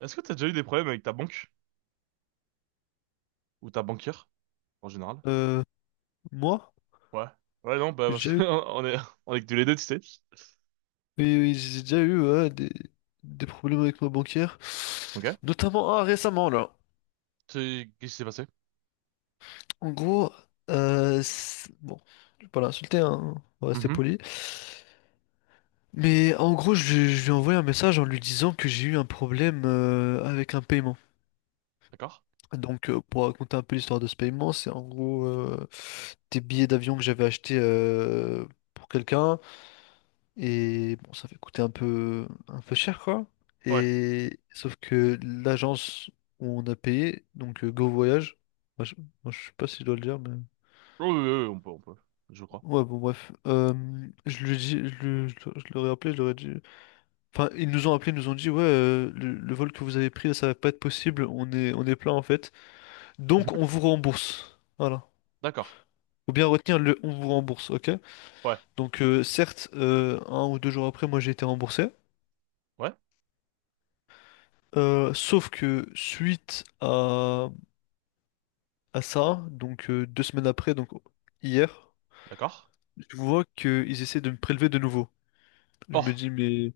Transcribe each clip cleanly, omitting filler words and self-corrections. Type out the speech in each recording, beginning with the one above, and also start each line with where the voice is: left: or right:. right: Est-ce que t'as déjà eu des problèmes avec ta banque? Ou ta banquière, en général?
left: Euh, Moi,
right: Ouais. Ouais, non, bah,
left: j'ai
right: parce
left: déjà
right: qu'on
left: eu,
right: on est que tous les deux, tu sais.
left: oui, oui, j'ai déjà eu, ouais, des problèmes avec ma banquière,
right: Ok.
left: notamment récemment là.
right: Qu'est-ce qui s'est passé?
left: En gros, bon, je vais pas l'insulter, hein, on va rester
right: Mhm.
left: poli. Mais en gros, lui je lui ai envoyé un message en lui disant que j'ai eu un problème avec un paiement.
right: D'accord.
left: Donc, pour raconter un peu l'histoire de ce paiement, c'est en gros des billets d'avion que j'avais achetés pour quelqu'un. Et bon, ça fait coûter un peu cher, quoi.
right: Ouais.
left: Et sauf que l'agence où on a payé, donc Go Voyage, moi je, moi, je sais pas si je dois le dire, mais
right: Oui, oui, oui, on peut, on peut. Je crois.
left: ouais, bon, bref. Je lui ai dit, je leur appelé, je leur ai dit. Enfin, ils nous ont appelé, ils nous ont dit, ouais, le vol que vous avez pris, ça va pas être possible, on est plein en fait. Donc,
right: Mhm.
left: on vous rembourse. Voilà.
right: D'accord.
left: Faut bien retenir le on vous rembourse, ok?
right: Ouais.
left: Donc, certes, un ou deux jours après, moi j'ai été remboursé.
right: Ouais.
left: Sauf que suite à ça, donc 2 semaines après, donc hier,
right: D'accord.
left: je vois qu'ils essaient de me prélever de nouveau. Je me
right: Oh,
left: dis, mais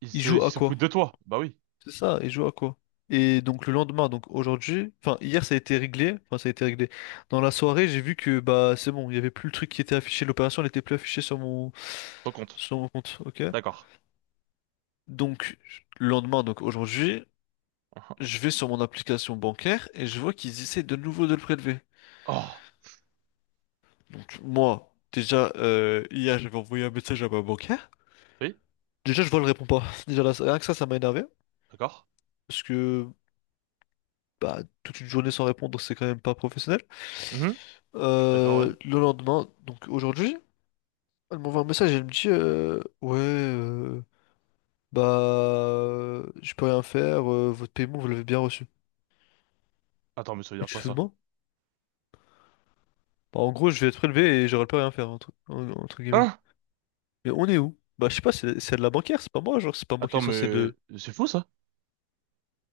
left: ils
right: il
left: jouent à
right: se
left: quoi?
right: fout de toi. Bah oui.
left: C'est ça, ils jouent à quoi? Et donc le lendemain, donc aujourd'hui, enfin hier ça a été réglé, enfin ça a été réglé. Dans la soirée, j'ai vu que bah c'est bon, il y avait plus le truc qui était affiché, l'opération n'était plus affichée sur mon
right: Ton compte.
left: sur mon compte, ok?
right: D'accord.
left: Donc le lendemain, donc aujourd'hui,
right: Uhum.
left: je vais sur mon application bancaire et je vois qu'ils essaient de nouveau de le prélever.
right: Oh.
left: Donc moi, déjà, hier, j'avais envoyé un message à ma bancaire.
right: Oui.
left: Déjà, je vois, elle répond pas. Déjà, là, rien que ça m'a énervé.
right: D'accord.
left: Parce que bah, toute une journée sans répondre, c'est quand même pas professionnel.
right: Mhm. Je suis d'accord, ouais.
left: Le lendemain, donc aujourd'hui, elle m'envoie un message et elle me dit ouais, bah, je peux rien faire, votre paiement, vous l'avez bien reçu.
right: Attends, mais ça veut
left: Et
right: dire
left: tu te
right: quoi,
left: fous de
right: ça?
left: moi? Bah, en gros, je vais être prélevé et j'aurai pas rien faire, entre guillemets.
right: Hein?
left: Mais on est où? Bah, je sais pas, c'est de la bancaire, c'est pas moi, genre, c'est pas moi qui est
right: Attends,
left: censé
right: mais
left: de.
right: c'est fou, ça?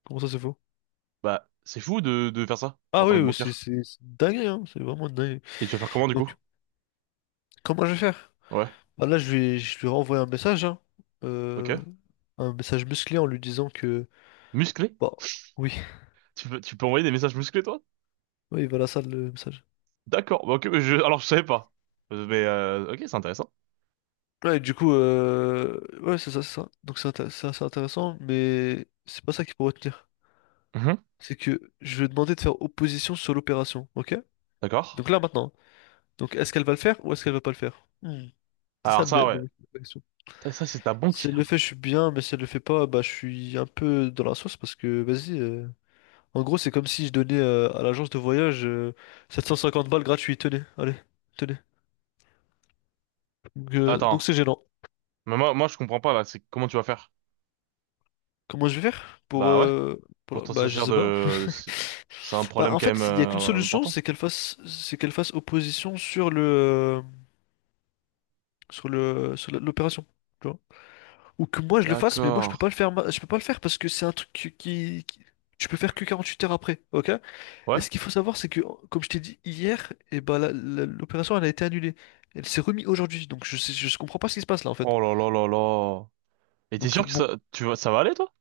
left: Comment ça, c'est faux?
right: Bah, c'est fou de faire ça, en
left: Ah
right: tant
left: oui,
right: que
left: oui,
right: banquier.
left: c'est une hein, c'est vraiment dingue.
right: Et tu vas faire comment, du coup?
left: Donc, comment je vais faire?
right: Ouais.
left: Bah là, je lui renvoyer un message, hein, euh,
right: Ok.
left: un message musclé en lui disant que...
right: Musclé?
left: bah, oui,
right: Tu peux envoyer des messages musclés, toi?
left: oui, voilà ça le message.
right: D'accord. Bah, ok, mais je, alors, je savais pas. Mais, ok, c'est intéressant.
left: Ouais, et du coup, ouais, c'est ça, c'est ça. Donc c'est assez intéressant, mais c'est pas ça qu'il faut retenir.
right: Mhm.
left: C'est que je vais demander de faire opposition sur l'opération, ok?
right: D'accord.
left: Donc là, maintenant. Donc est-ce qu'elle va le faire ou est-ce qu'elle va pas le faire? Hmm. C'est ça
right: Alors, ça, ouais.
left: la question.
right: Putain, ça, c'est ta
left: C'est le fait,
right: banquière.
left: je suis bien, mais si elle le fait pas, bah je suis un peu dans la sauce parce que vas-y. En gros, c'est comme si je donnais à l'agence de voyage 750 balles gratuites. Tenez, allez, tenez. Donc
right: Attends.
left: c'est gênant.
right: Mais moi, je comprends pas, là. C'est comment tu vas faire?
left: Comment je vais faire pour,
right: Bah, ouais. Pour t'en
left: bah je
right: sortir
left: sais pas.
right: de, c'est un
left: Bah
right: problème
left: en
right: quand même,
left: fait, il y a qu'une solution,
right: important.
left: c'est qu'elle fasse opposition sur l'opération. Tu vois. Ou que moi je le fasse, mais moi je
right: D'accord.
left: peux pas le faire, je peux pas le faire parce que c'est un truc je peux faire que 48 heures après, ok? Et
right: Ouais.
left: ce qu'il faut savoir, c'est que, comme je t'ai dit hier, et bah, l'opération elle a été annulée. Elle s'est remise aujourd'hui, donc je comprends pas ce qui se passe là en fait.
right: Oh là là là là. Et t'es
left: Donc
right: sûr que ça,
left: bon,
right: tu vas, ça va aller, toi?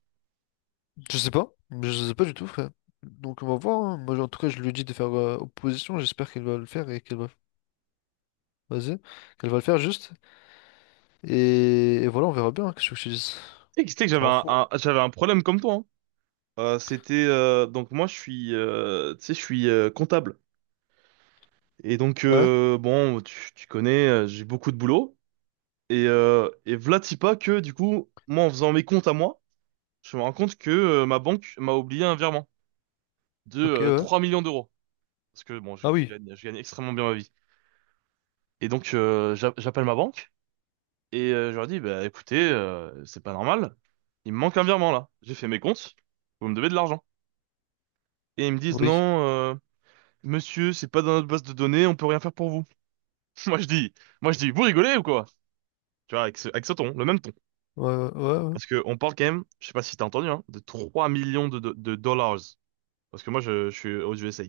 left: je sais pas, je sais pas du tout, frère. Donc on va voir, hein. Moi, en tout cas, je lui dis de faire opposition. J'espère qu'elle va le faire et qu'elle va, vas-y, qu'elle va le faire juste. Et voilà, on verra bien, hein. Qu'est-ce que je te dise?
right: Tu sais que
left: Ça
right: j'avais
left: en fout.
right: j'avais un problème comme toi, hein. C'était, donc moi, je suis, tu sais, je suis, comptable. Et donc,
left: Ouais.
right: bon, tu connais, j'ai beaucoup de boulot. Et v'là t'y pas que, du coup, moi, en faisant mes comptes à moi, je me rends compte que ma banque m'a oublié un virement de
left: Ok, ouais.
right: 3 millions d'euros. Parce que, bon,
left: Ah oui.
right: je gagne extrêmement bien ma vie. Et donc, j'appelle ma banque et je leur dis, bah, écoutez, c'est pas normal, il me manque un virement là. J'ai fait mes comptes, vous me devez de l'argent. Et ils me disent,
left: Oui.
right: non, monsieur, c'est pas dans notre base de données, on peut rien faire pour vous. Moi, je dis, moi, je dis, vous rigolez ou quoi? Tu vois, avec ce ton, le même ton.
left: Ouais, ouais, ouais. Ouais,
right: Parce que on parle quand même, je sais pas si t'as entendu, hein, de 3 millions de dollars. Parce que moi, je suis aux USA.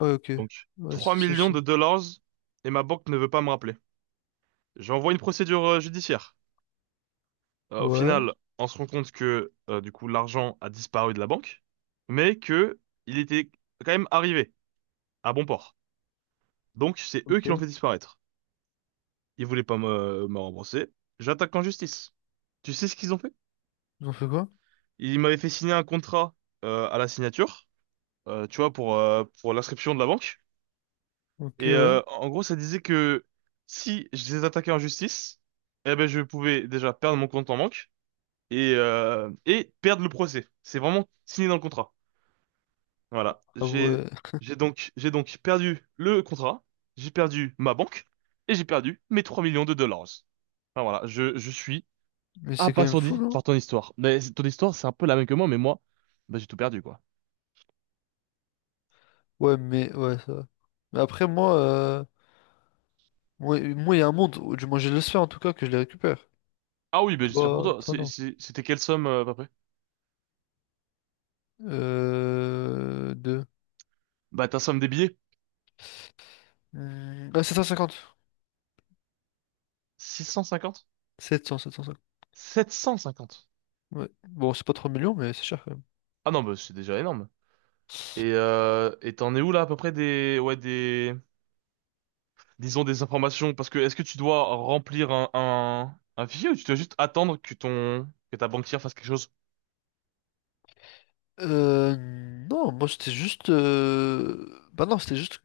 left: ouais, ok.
right: Donc,
left: Ouais,
right: 3 millions de dollars et ma banque ne veut pas me rappeler. J'envoie une procédure judiciaire. Au
left: Ouais.
right: final, on se rend compte que, du coup, l'argent a disparu de la banque, mais que il était quand même arrivé à bon port. Donc, c'est eux
left: Ok.
right: qui l'ont fait disparaître. Ils voulaient pas me, me rembourser. J'attaque en justice. Tu sais ce qu'ils ont fait?
left: Ils ont fait quoi?
right: Ils m'avaient fait signer un contrat, à la signature. Tu vois, pour l'inscription de la banque.
left: Ok,
right: Et
left: ouais.
right: en gros, ça disait que si je les attaquais en justice, eh ben, je pouvais déjà perdre mon compte en banque et perdre le procès. C'est vraiment signé dans le contrat. Voilà.
left: Ah ouais.
right: J'ai donc perdu le contrat, j'ai perdu ma banque et j'ai perdu mes 3 millions de dollars. Enfin, voilà, je suis
left: Mais c'est quand même fou,
right: abasourdi
left: non?
right: par ton histoire. Mais ton histoire, c'est un peu la même que moi, mais moi, bah, j'ai tout perdu, quoi.
left: Ouais, mais ouais, ça va. Mais après, moi, il y a un monde, du moins, je l'espère en tout cas que je les récupère.
right: Ah oui, bah, j'espère pour
left: Toi,
right: toi.
left: toi, non.
right: C'était quelle somme, à peu près?
left: Deux.
right: Bah, ta somme des billets,
left: Hmm, ah, sept cent
right: 650?
left: 750.
right: 750.
left: Ouais. Bon, c'est pas 3 millions, mais c'est cher quand même.
right: Ah non, bah, c'est déjà énorme. Et t'en es où là à peu près des ouais des disons des informations parce que est-ce que tu dois remplir un fichier ou tu dois juste attendre que ton que ta banquière fasse quelque chose?
left: Euh, non, moi, c'était juste. Bah non, c'était juste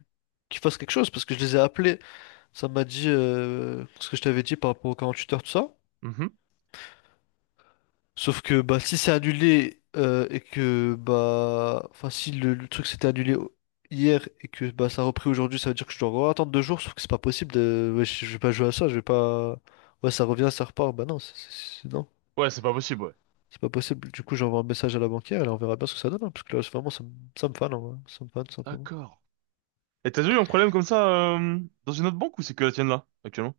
left: qu'ils fassent quelque chose parce que je les ai appelés. Ça m'a dit ce que je t'avais dit par rapport aux 48 heures, tout ça.
right: Mhm.
left: Sauf que bah si c'est annulé et que bah enfin si le truc s'était annulé hier et que bah ça a repris aujourd'hui, ça veut dire que je dois encore attendre 2 jours, sauf que c'est pas possible de ouais, je vais pas jouer à ça, je vais pas ouais ça revient, ça repart, bah non, non,
right: Ouais, c'est pas possible, ouais.
left: c'est pas possible. Du coup j'envoie un message à la banquière et là, on verra bien ce que ça donne, hein, parce que là c'est vraiment ça, ça me fane en vrai. Ça me fane tout simplement.
right: D'accord. Et t'as déjà eu un problème comme ça euh, dans une autre banque ou c'est que la tienne là actuellement?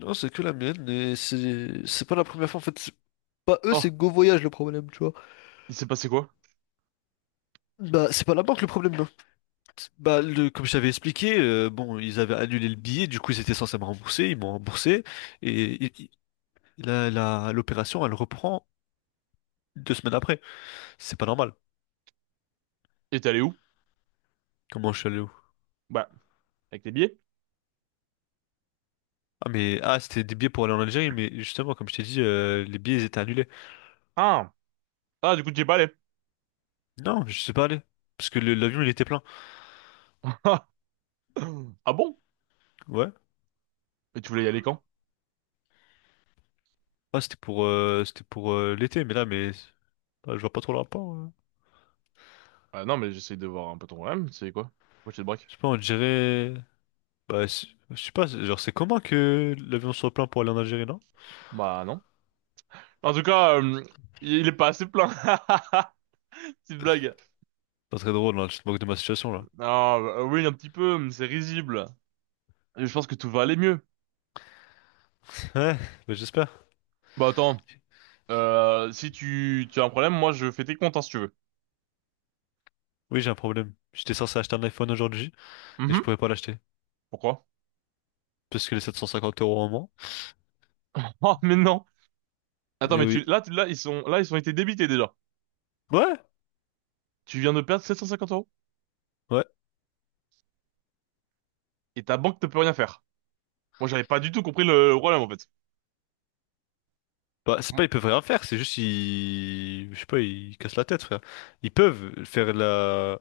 left: Non, c'est que la mienne et c'est pas la première fois en fait, c'est pas eux,
right: Oh,
left: c'est Go Voyage le problème, tu vois.
right: il s'est passé quoi?
left: Bah c'est pas la banque le problème. Bah, comme je t'avais expliqué, bon, ils avaient annulé le billet, du coup, ils étaient censés me rembourser, ils m'ont remboursé, et l'opération, elle reprend 2 semaines après. C'est pas normal.
right: Et t'es allé où?
left: Comment je suis allé où?
right: Bah, avec les billets.
left: Ah, mais, c'était des billets pour aller en Algérie, mais justement, comme je t'ai dit, les billets, ils étaient annulés.
right: Ah, ah du coup tu es pas allé.
left: Non, je sais pas aller, parce que l'avion, il était plein.
right: Ah bon?
left: Ouais,
right: Et tu voulais y aller quand?
left: c'était pour l'été, mais là, je vois pas trop le rapport.
right: Ah non, mais j'essaie de voir un peu ton problème. C'est quoi? Pourquoi tu te braques?
left: Je sais pas, on dirait, bah, je sais pas, genre, c'est comment que l'avion soit plein pour aller en Algérie, non?
right: Bah non. En tout cas, il est pas assez plein. Petite blague.
left: Pas très drôle, là, je te moque de ma situation,
right: Non,
left: là.
right: bah, oui, un petit peu, mais c'est risible. Et je pense que tout va aller mieux.
left: Ouais, bah j'espère.
right: Bah attends, si tu, tu as un problème, moi je fais tes comptes hein, si tu veux.
left: Oui, j'ai un problème. J'étais censé acheter un iPhone aujourd'hui et je
right: Mhm.
left: pouvais pas l'acheter.
right: Pourquoi?
left: Parce que les 750 € en moins.
right: Oh, mais non. Attends,
left: Et
right: mais
left: oui.
right: là, ils sont, là, ils ont été débités déjà.
left: Ouais,
right: Tu viens de perdre 750 euros
left: ouais.
right: et ta banque ne peut rien faire. Moi, j'avais pas du tout compris le problème en fait.
left: Bah, c'est
right: Mm.
left: pas ils peuvent rien faire, c'est juste ils. Je sais pas, ils cassent la tête, frère. Ils peuvent faire la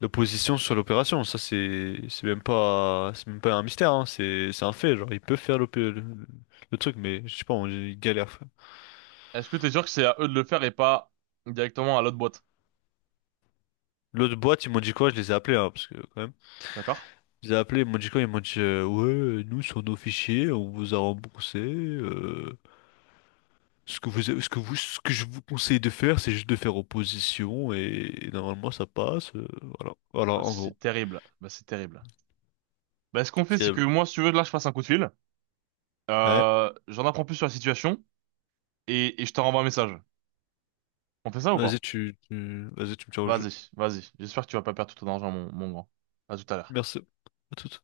left: l'opposition sur l'opération. Ça, c'est même pas un mystère, hein. C'est un fait. Genre, ils peuvent faire le truc, mais je sais pas, ils galèrent, frère.
right: Est-ce que t'es sûr que c'est à eux de le faire et pas directement à l'autre boîte?
left: L'autre boîte, ils m'ont dit quoi? Je les ai appelés, hein, parce que quand même.
right: D'accord?
left: Ils ont appelé, ils m'ont dit quoi? Ils m'ont dit ouais, nous sur nos fichiers, on vous a remboursé. Ce que je vous conseille de faire, c'est juste de faire opposition et normalement ça passe. Voilà, voilà,
right: Ah,
left: en gros.
right: c'est terrible. Bah, c'est terrible. Bah, ce qu'on fait, c'est que
left: Diable.
right: moi, si tu veux, là, je passe un coup de fil.
left: Ouais.
right: J'en apprends plus sur la situation et je te renvoie un message. On fait ça ou pas?
left: Vas-y, vas-y, tu me tiens au jeu.
right: Vas-y, vas-y. J'espère que tu vas pas perdre tout ton argent, mon grand. À tout à l'heure.
left: Merci. À toute.